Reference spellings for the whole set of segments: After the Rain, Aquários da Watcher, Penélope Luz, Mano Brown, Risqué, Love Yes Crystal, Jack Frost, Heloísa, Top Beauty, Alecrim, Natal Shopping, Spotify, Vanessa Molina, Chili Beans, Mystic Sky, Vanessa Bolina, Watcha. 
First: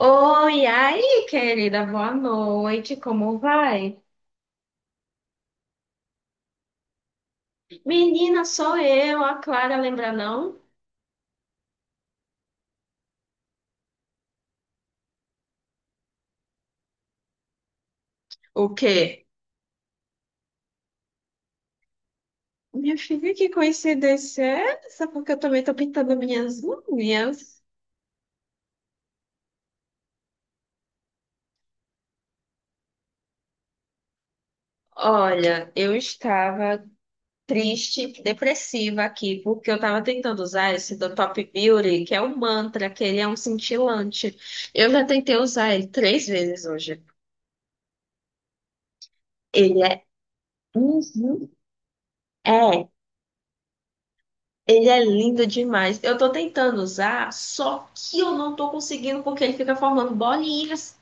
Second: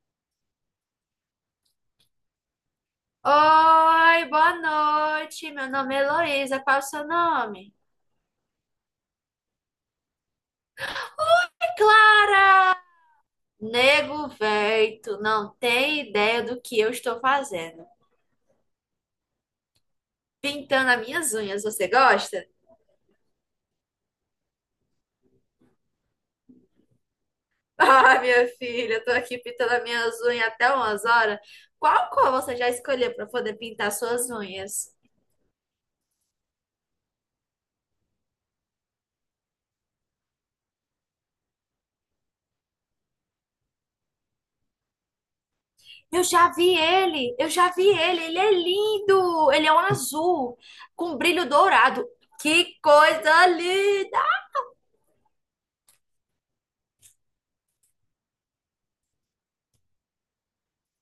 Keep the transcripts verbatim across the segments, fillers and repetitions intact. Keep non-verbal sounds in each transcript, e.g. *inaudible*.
Oi, aí, querida, boa noite, como vai? Oi, boa noite. Meu nome é Heloísa. Qual o seu nome? Menina, sou eu, a Clara, lembra não? É claro. Nego, véi, tu não tem ideia do que eu estou fazendo. O quê? Pintando as minhas unhas, você gosta? *laughs* Minha filha, que coincidência é essa? Porque eu também tô pintando minhas unhas. Ah, minha filha, eu tô aqui pintando as minhas unhas até umas horas. Qual cor você já escolheu para poder pintar suas unhas? Olha, eu estava triste, depressiva aqui, porque eu estava tentando usar esse do Top Beauty, que é um mantra, que ele é um cintilante. Eu já tentei usar ele Eu três já vezes vi hoje. ele, eu já vi ele, ele é lindo. Ele é um Ele é. azul com brilho Uhum. dourado. Que É. coisa linda! Ele é lindo demais. Eu tô tentando usar, só que eu não tô conseguindo porque ele fica formando bolinhas.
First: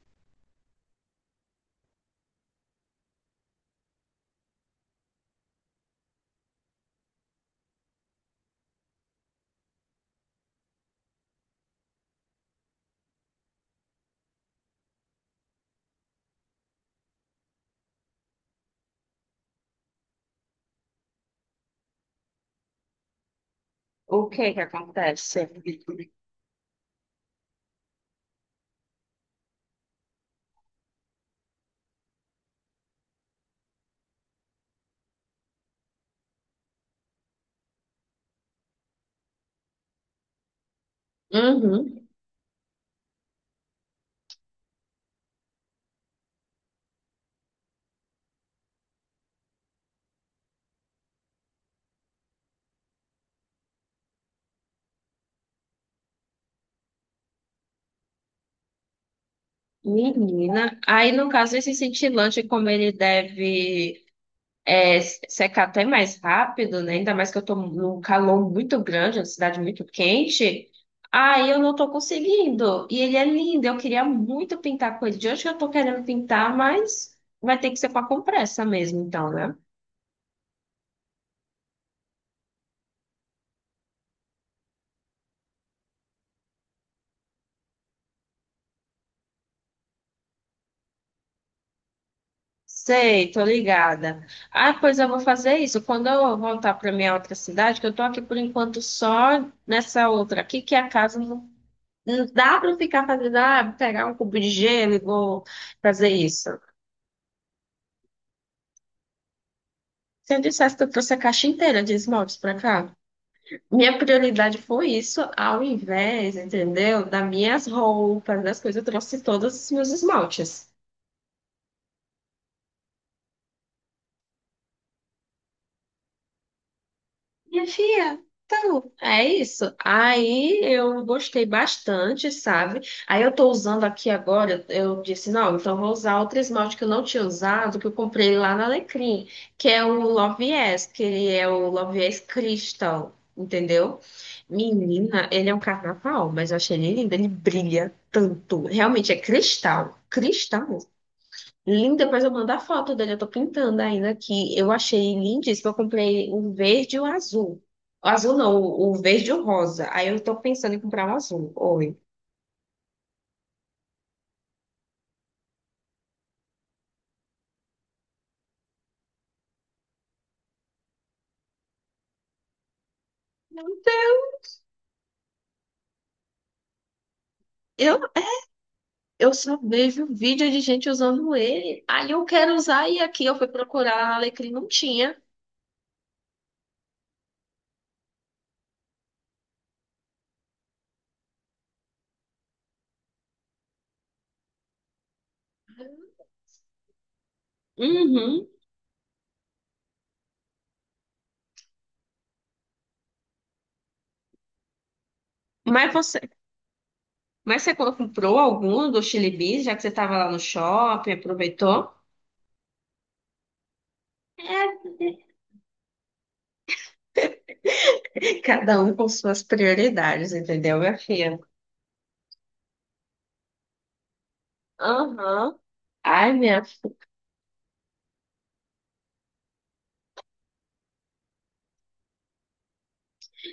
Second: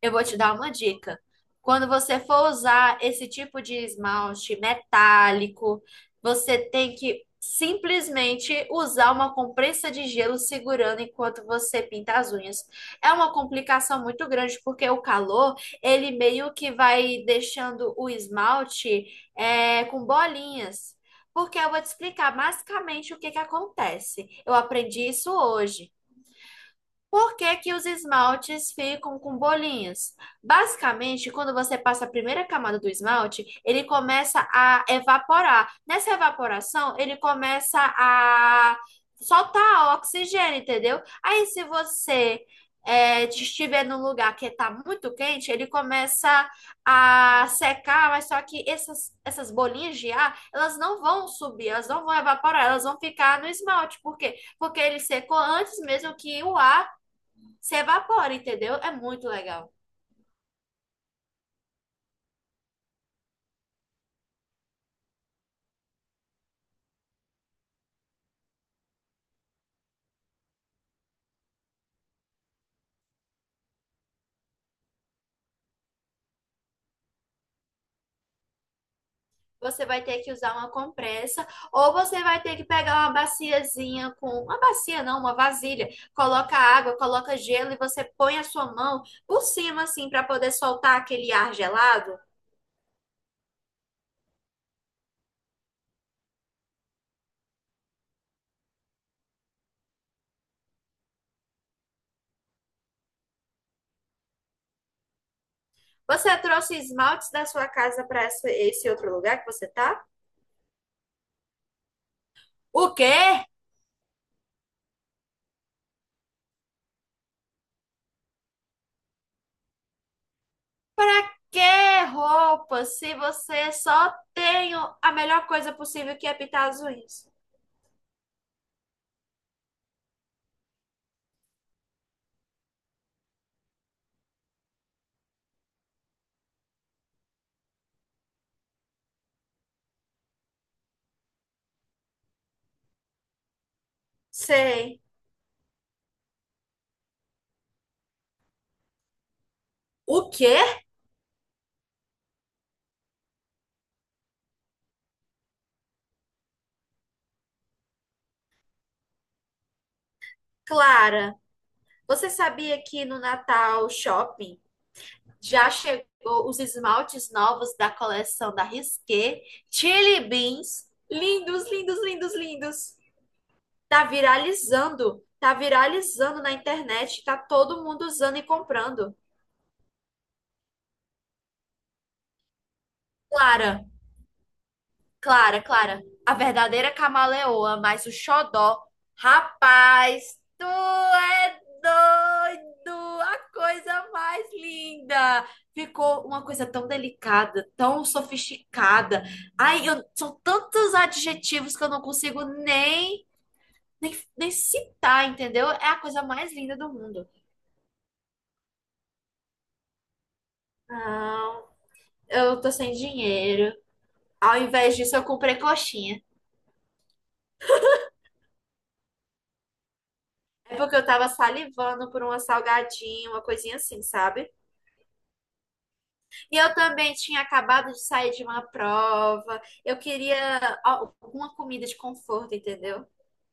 Eu vou te dar uma dica. Quando você for usar esse tipo de esmalte metálico, você tem que simplesmente usar uma compressa de gelo segurando enquanto você pinta as unhas. É uma complicação muito grande porque o calor, ele meio que vai deixando o esmalte é, com bolinhas. Porque eu vou te explicar basicamente o que que O acontece. que Eu que aprendi isso acontece? hoje. Por que que os esmaltes ficam com bolinhas? Basicamente, quando você passa a primeira camada do esmalte, ele começa a evaporar. Nessa evaporação, ele começa a soltar oxigênio, entendeu? Aí, se Uhum. você é, estiver num lugar que está muito quente, ele começa a secar, mas só que essas, essas bolinhas de ar, elas não vão subir, elas não vão evaporar, elas vão ficar no esmalte. Por quê? Porque ele secou antes mesmo que o ar se evapora, entendeu? É muito legal. Menina. Aí, no caso, esse cintilante, como ele deve é, secar até mais rápido, né? Ainda mais que eu tô num calor muito grande, uma cidade muito quente. Aí eu não tô conseguindo. E ele é lindo. Eu queria muito pintar com ele. De hoje que eu tô querendo pintar, mas vai ter que ser com a compressa mesmo, então, né? Você vai ter que usar uma compressa ou você vai ter que pegar uma baciazinha com uma bacia não, uma vasilha. Coloca água, coloca gelo e você põe a sua mão por cima assim para poder soltar aquele ar gelado. Sei, tô ligada. Ah, pois eu vou fazer isso. Quando eu voltar para minha outra cidade, que eu tô aqui por enquanto só nessa outra aqui, que é a casa não, não dá para ficar fazendo, ah, pegar um cubo de gelo e vou fazer Você isso. trouxe esmaltes da sua casa para esse outro lugar que você tá? Se eu dissesse que eu trouxe a caixa inteira de esmaltes para O cá, quê? minha prioridade foi isso, ao invés, entendeu? Das minhas roupas, das coisas, eu trouxe todos os meus esmaltes. Para que roupa se você só tem a melhor coisa possível que é pintar as unhas? Minha filha, então, é isso. Aí eu gostei bastante, sabe? Aí eu tô usando aqui agora, eu disse, não, então eu vou usar outro esmalte que eu não tinha usado, que eu comprei lá na Alecrim, que é o Love Yes, que ele é o Love Yes Crystal, entendeu? Sei. Menina, ele é um carnaval, mas eu achei ele lindo, ele brilha tanto. Realmente é cristal, O quê? cristal. Lindo, depois eu mando a foto dele. Eu tô pintando ainda aqui. Eu achei lindíssimo. Eu comprei o verde e o azul. O azul não, o o verde e o rosa. Aí eu tô pensando em comprar um Clara, azul. Oi. você sabia que no Natal Shopping já chegou os esmaltes novos da coleção da Risqué? Chili Beans, lindos, lindos, lindos, lindos. Não Tá tem- viralizando, tá viralizando na internet, tá todo Eu, mundo usando e comprando. eu só vejo vídeo de gente usando ele. Aí eu quero usar e aqui eu fui Clara, procurar lá na Alecrim, não tinha. Clara, Clara, a verdadeira camaleoa, mas o xodó. Rapaz, tu é doido! A coisa mais linda! Ficou uma coisa tão delicada, tão Uhum. sofisticada. Ai, eu- são tantos adjetivos que eu não consigo nem, nem, nem citar, entendeu? É Mas a você, coisa mais linda do mundo. mas você comprou algum do Chili Beans, já que você estava lá no shopping, Não, aproveitou? eu tô sem dinheiro. Ao É, invés disso, eu comprei coxinha. *laughs* cada um com suas prioridades, É entendeu, minha porque eu tava filha? salivando por uma salgadinha, uma coisinha assim, sabe? Aham. Ai, E minha eu filha, também tinha acabado de sair de uma prova. Eu queria al- alguma comida de conforto, entendeu?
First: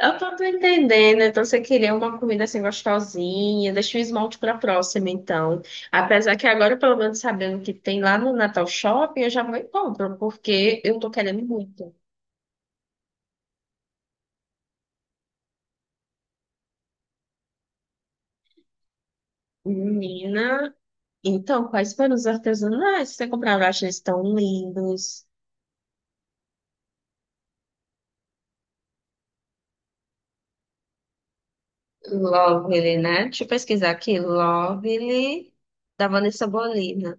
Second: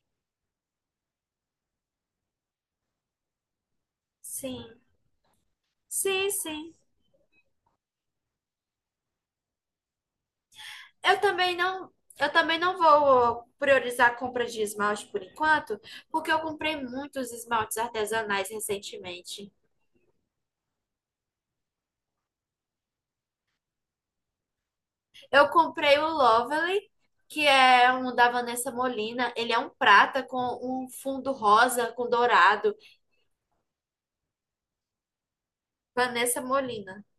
eu tô tô entendendo. Então, você queria uma comida assim gostosinha. Deixa o esmalte pra Sim. próxima, então. Sim, Apesar que sim. agora, pelo menos sabendo que tem lá no Natal Shopping, eu já vou e compro, porque eu tô Eu querendo também não, muito. eu também não vou priorizar a compra de esmalte por enquanto, porque eu comprei muitos esmaltes artesanais recentemente. Menina, então, quais foram os artesanais que você comprou? Eu acho eles tão lindos. Eu comprei o Lovely, que é um da Vanessa Molina. Ele é um prata com um fundo rosa com dourado. Lovely, né? Deixa eu pesquisar aqui. Lovely, da Vanessa Vanessa Molina. Bolina.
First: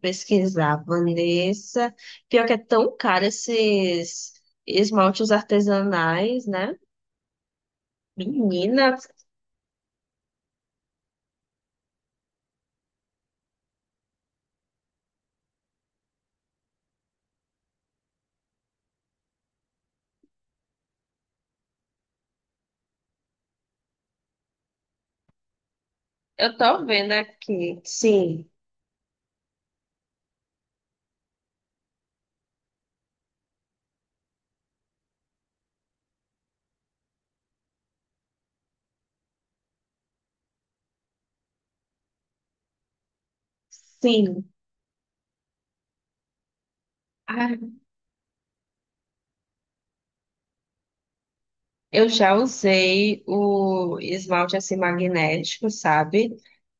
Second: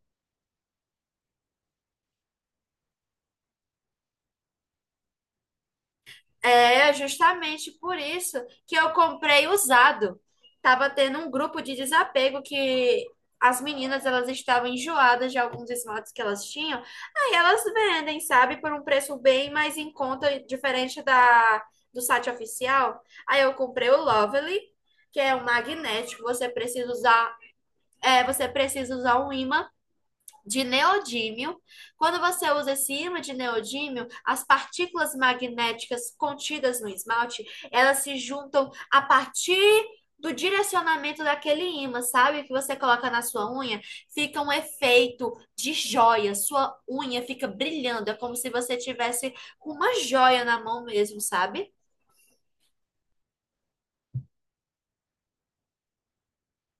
Pesquisar, Vanessa. Pior que é tão caro esses esmaltes artesanais, né? É justamente por isso que eu Menina, comprei usado. Tava tendo um grupo de desapego que as meninas elas estavam enjoadas de alguns esmaltes que elas tinham. Aí elas vendem, sabe, por um preço bem mais em conta, diferente da do site oficial. Aí eu comprei o Lovely, que é um magnético. Você eu tô precisa vendo usar, aqui. é, você Sim, precisa usar um ímã de neodímio. Quando você usa esse ímã de neodímio, as partículas magnéticas contidas no esmalte, elas se juntam a partir do direcionamento daquele ímã, sabe? Que você coloca na sua unha, fica sim. um efeito de joia. Sua unha fica Ai, brilhando, é como se você tivesse uma joia na mão mesmo, sabe? eu já usei o esmalte assim magnético, sabe?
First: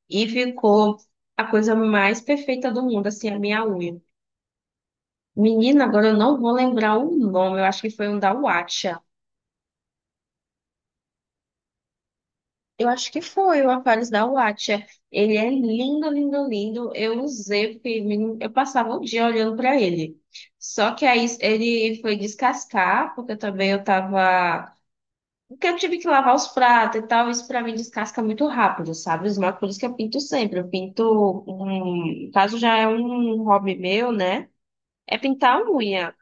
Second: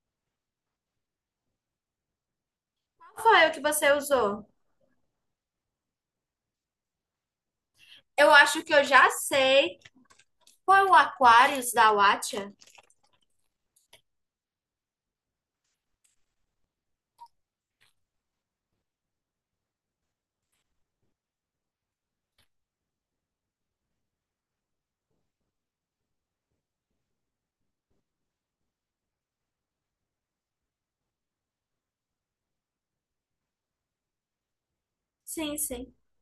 E ficou a coisa mais perfeita do mundo, Qual assim, a foi o que minha você unha. usou? Menina, agora eu não vou lembrar o nome, eu acho que foi um da Eu acho que eu Watcha. já sei. Foi o Aquarius da Watcha? Eu acho que foi o Aquários da Watcher. Ele é lindo, lindo, lindo. Eu usei, porque menino, eu passava o dia olhando para ele. Só que aí ele foi descascar, porque também eu tava. Porque eu tive que lavar os pratos e tal. Isso para mim descasca muito rápido, sabe? Os maquinários por isso que eu pinto sempre. Eu pinto. Hum, no caso já é um hobby meu, né? É Sim, pintar a sim. unha,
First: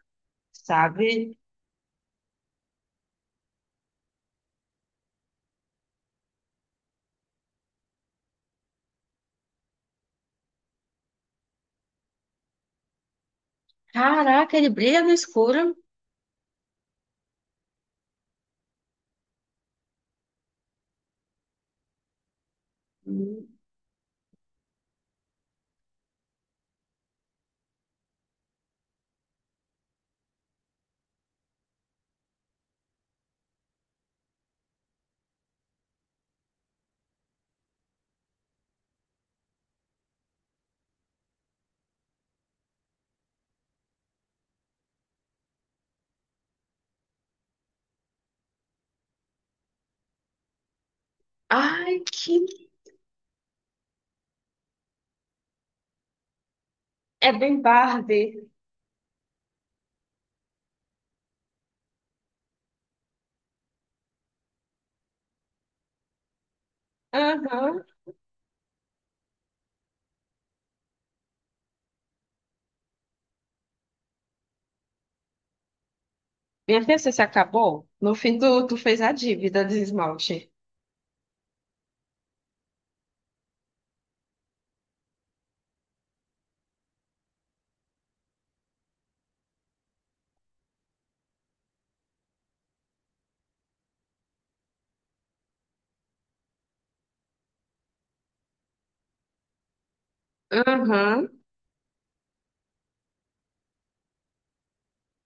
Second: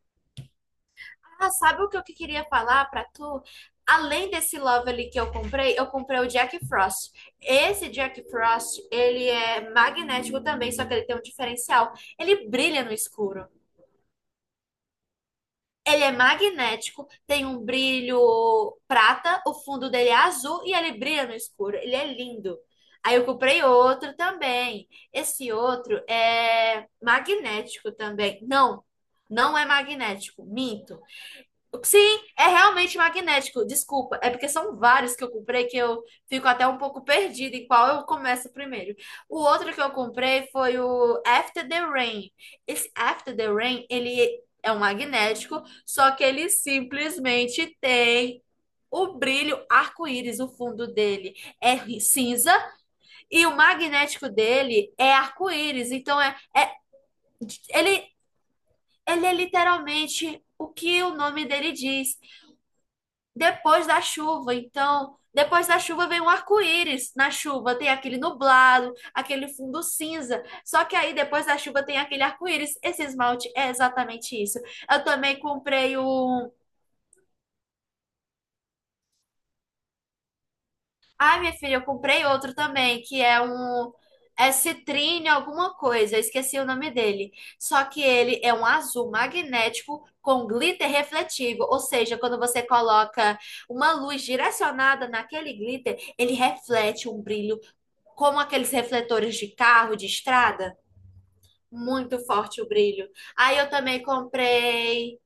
sabe? Ah, sabe o que eu que queria falar pra tu? Além desse Lovely que eu comprei, eu comprei o Jack Frost. Esse Jack Frost, ele é magnético também, só que ele tem um diferencial. Ele brilha no escuro. Caraca, ele brilha no escuro. Ele é magnético, tem um brilho prata, o fundo dele é azul e ele brilha no escuro. Ele é lindo. Aí eu comprei outro também. Esse outro é magnético também. Não, não é magnético, minto. Sim, é realmente magnético. Desculpa, é porque são vários que eu comprei que eu fico até um pouco perdida em qual eu começo primeiro. O outro que eu comprei foi o After the Rain. Esse After the Rain, ele é um magnético, só que ele simplesmente tem o brilho arco-íris, o fundo dele é Ai, que. cinza e o magnético dele é arco-íris. Então é, é É bem ele Barbie. ele é literalmente o que o nome dele diz depois da chuva. Então, depois da chuva vem um arco-íris. Na chuva Aham. tem aquele nublado, aquele fundo cinza. Só que aí depois da chuva tem aquele arco-íris. Esse esmalte é exatamente isso. Eu também comprei um. Minha filha, você se acabou? No fim do, Tu fez a dívida de esmalte. Ai, minha filha, eu comprei outro também, que é um. É citrine alguma coisa, eu esqueci o nome dele. Só que ele é um azul magnético com glitter refletivo, ou seja, quando você coloca uma luz direcionada naquele glitter, ele reflete um brilho como aqueles refletores de carro, de estrada. Aham. Muito forte o brilho. Aí eu também comprei.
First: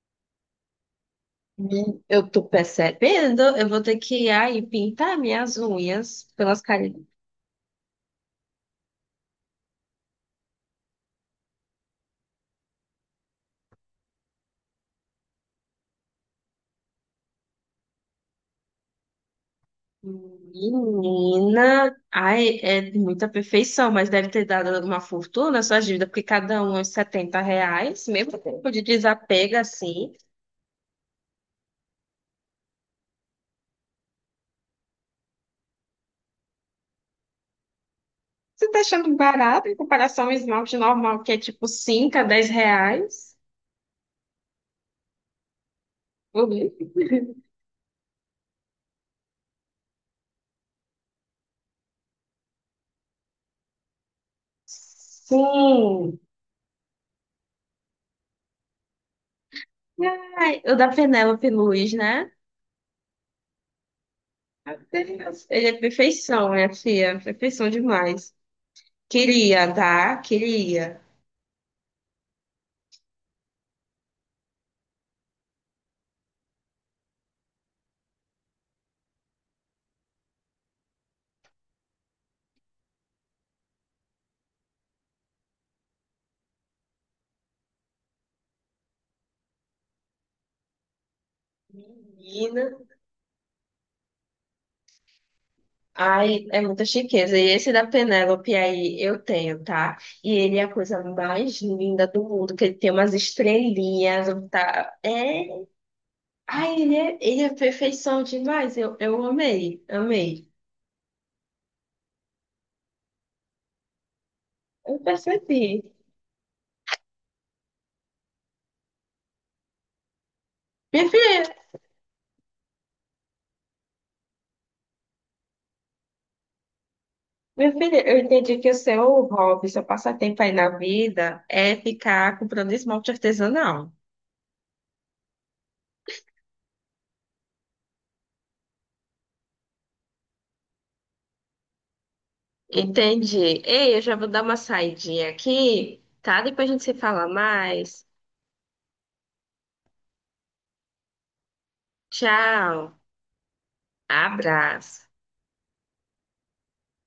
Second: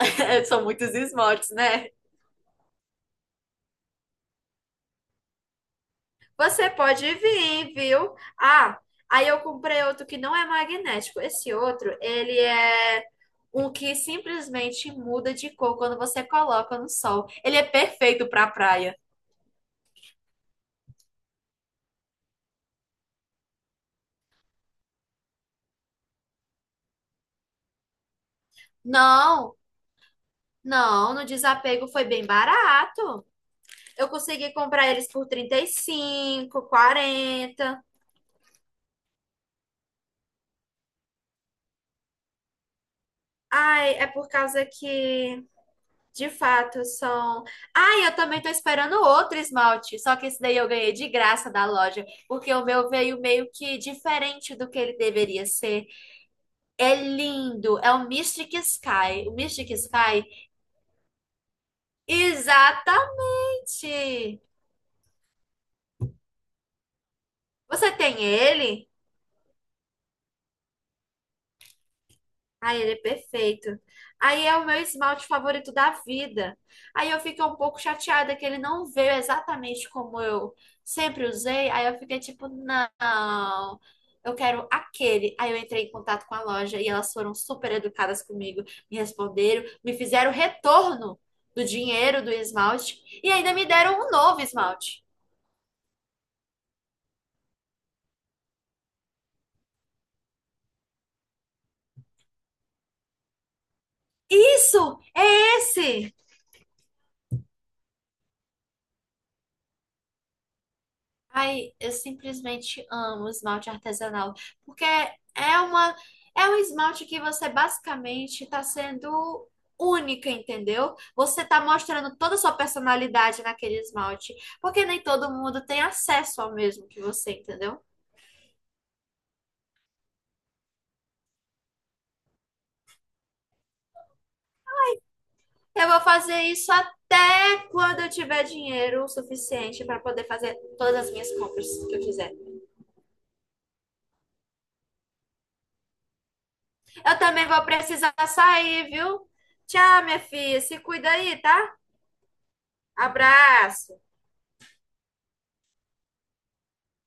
*laughs* São muitos esmaltes, né? Hum, Eu tô percebendo, eu vou ter que ir aí pintar minhas unhas pelas Você carinhas. pode vir, viu? Ah, aí eu comprei outro que não é magnético. Esse outro, ele é um que simplesmente muda de cor quando você coloca no sol. Ele é perfeito para praia. Menina, ai, é de muita perfeição, mas deve ter dado uma fortuna a sua dívida, porque cada um é uns setenta reais, mesmo tempo de desapego Não, assim. não, no desapego foi bem barato. Eu consegui comprar eles por trinta e cinco, quarenta. Você tá achando barato em comparação ao esmalte normal, que é tipo cinco a dez reais? Ai, é por causa que, de fato, Uhum. são. Ai, eu também tô esperando outro esmalte, só que esse daí eu ganhei de graça da loja, porque o meu veio meio que diferente do que ele deveria ser. Sim. É lindo, é o Mystic Sky. O Mystic Sky? Ai, o da Penélope Luz, né? Exatamente! Meu Deus, ele é perfeição, minha filha. Perfeição Você tem demais. ele? Queria, tá? Queria. Ai, ele é perfeito. Aí é o meu esmalte favorito da vida. Aí eu fiquei um pouco chateada que ele não veio exatamente como eu sempre usei. Aí eu fiquei tipo, não, eu quero aquele. Aí eu entrei em contato com a loja e elas foram super educadas comigo, me responderam, me fizeram retorno do dinheiro do Menina. esmalte e ainda me deram um novo esmalte. Ai, é muita chiqueza. E esse da Penélope aí eu tenho, tá? E ele é a coisa mais linda do mundo, que ele tem umas estrelinhas, tá? Isso! É. É esse! Ai, ele é, ele é perfeição demais. Eu, eu amei, amei. Ai, eu simplesmente amo esmalte artesanal, porque Eu é percebi. uma é um esmalte que você basicamente está sendo única, entendeu? Minha Você filha, está mostrando toda a sua personalidade naquele esmalte, porque nem todo mundo tem acesso ao mesmo que você, Meu entendeu? filho, eu entendi que o seu hobby, seu passatempo aí na vida é ficar comprando esmalte artesanal. Eu vou fazer isso até quando eu tiver dinheiro o suficiente para poder fazer todas as minhas compras que eu quiser. Entendi. Ei, eu já vou dar uma saidinha aqui, tá? Depois a gente se Eu fala também vou mais. precisar sair, viu? Tchau, minha filha. Se cuida aí, tá? Tchau. Abraço. Abraço.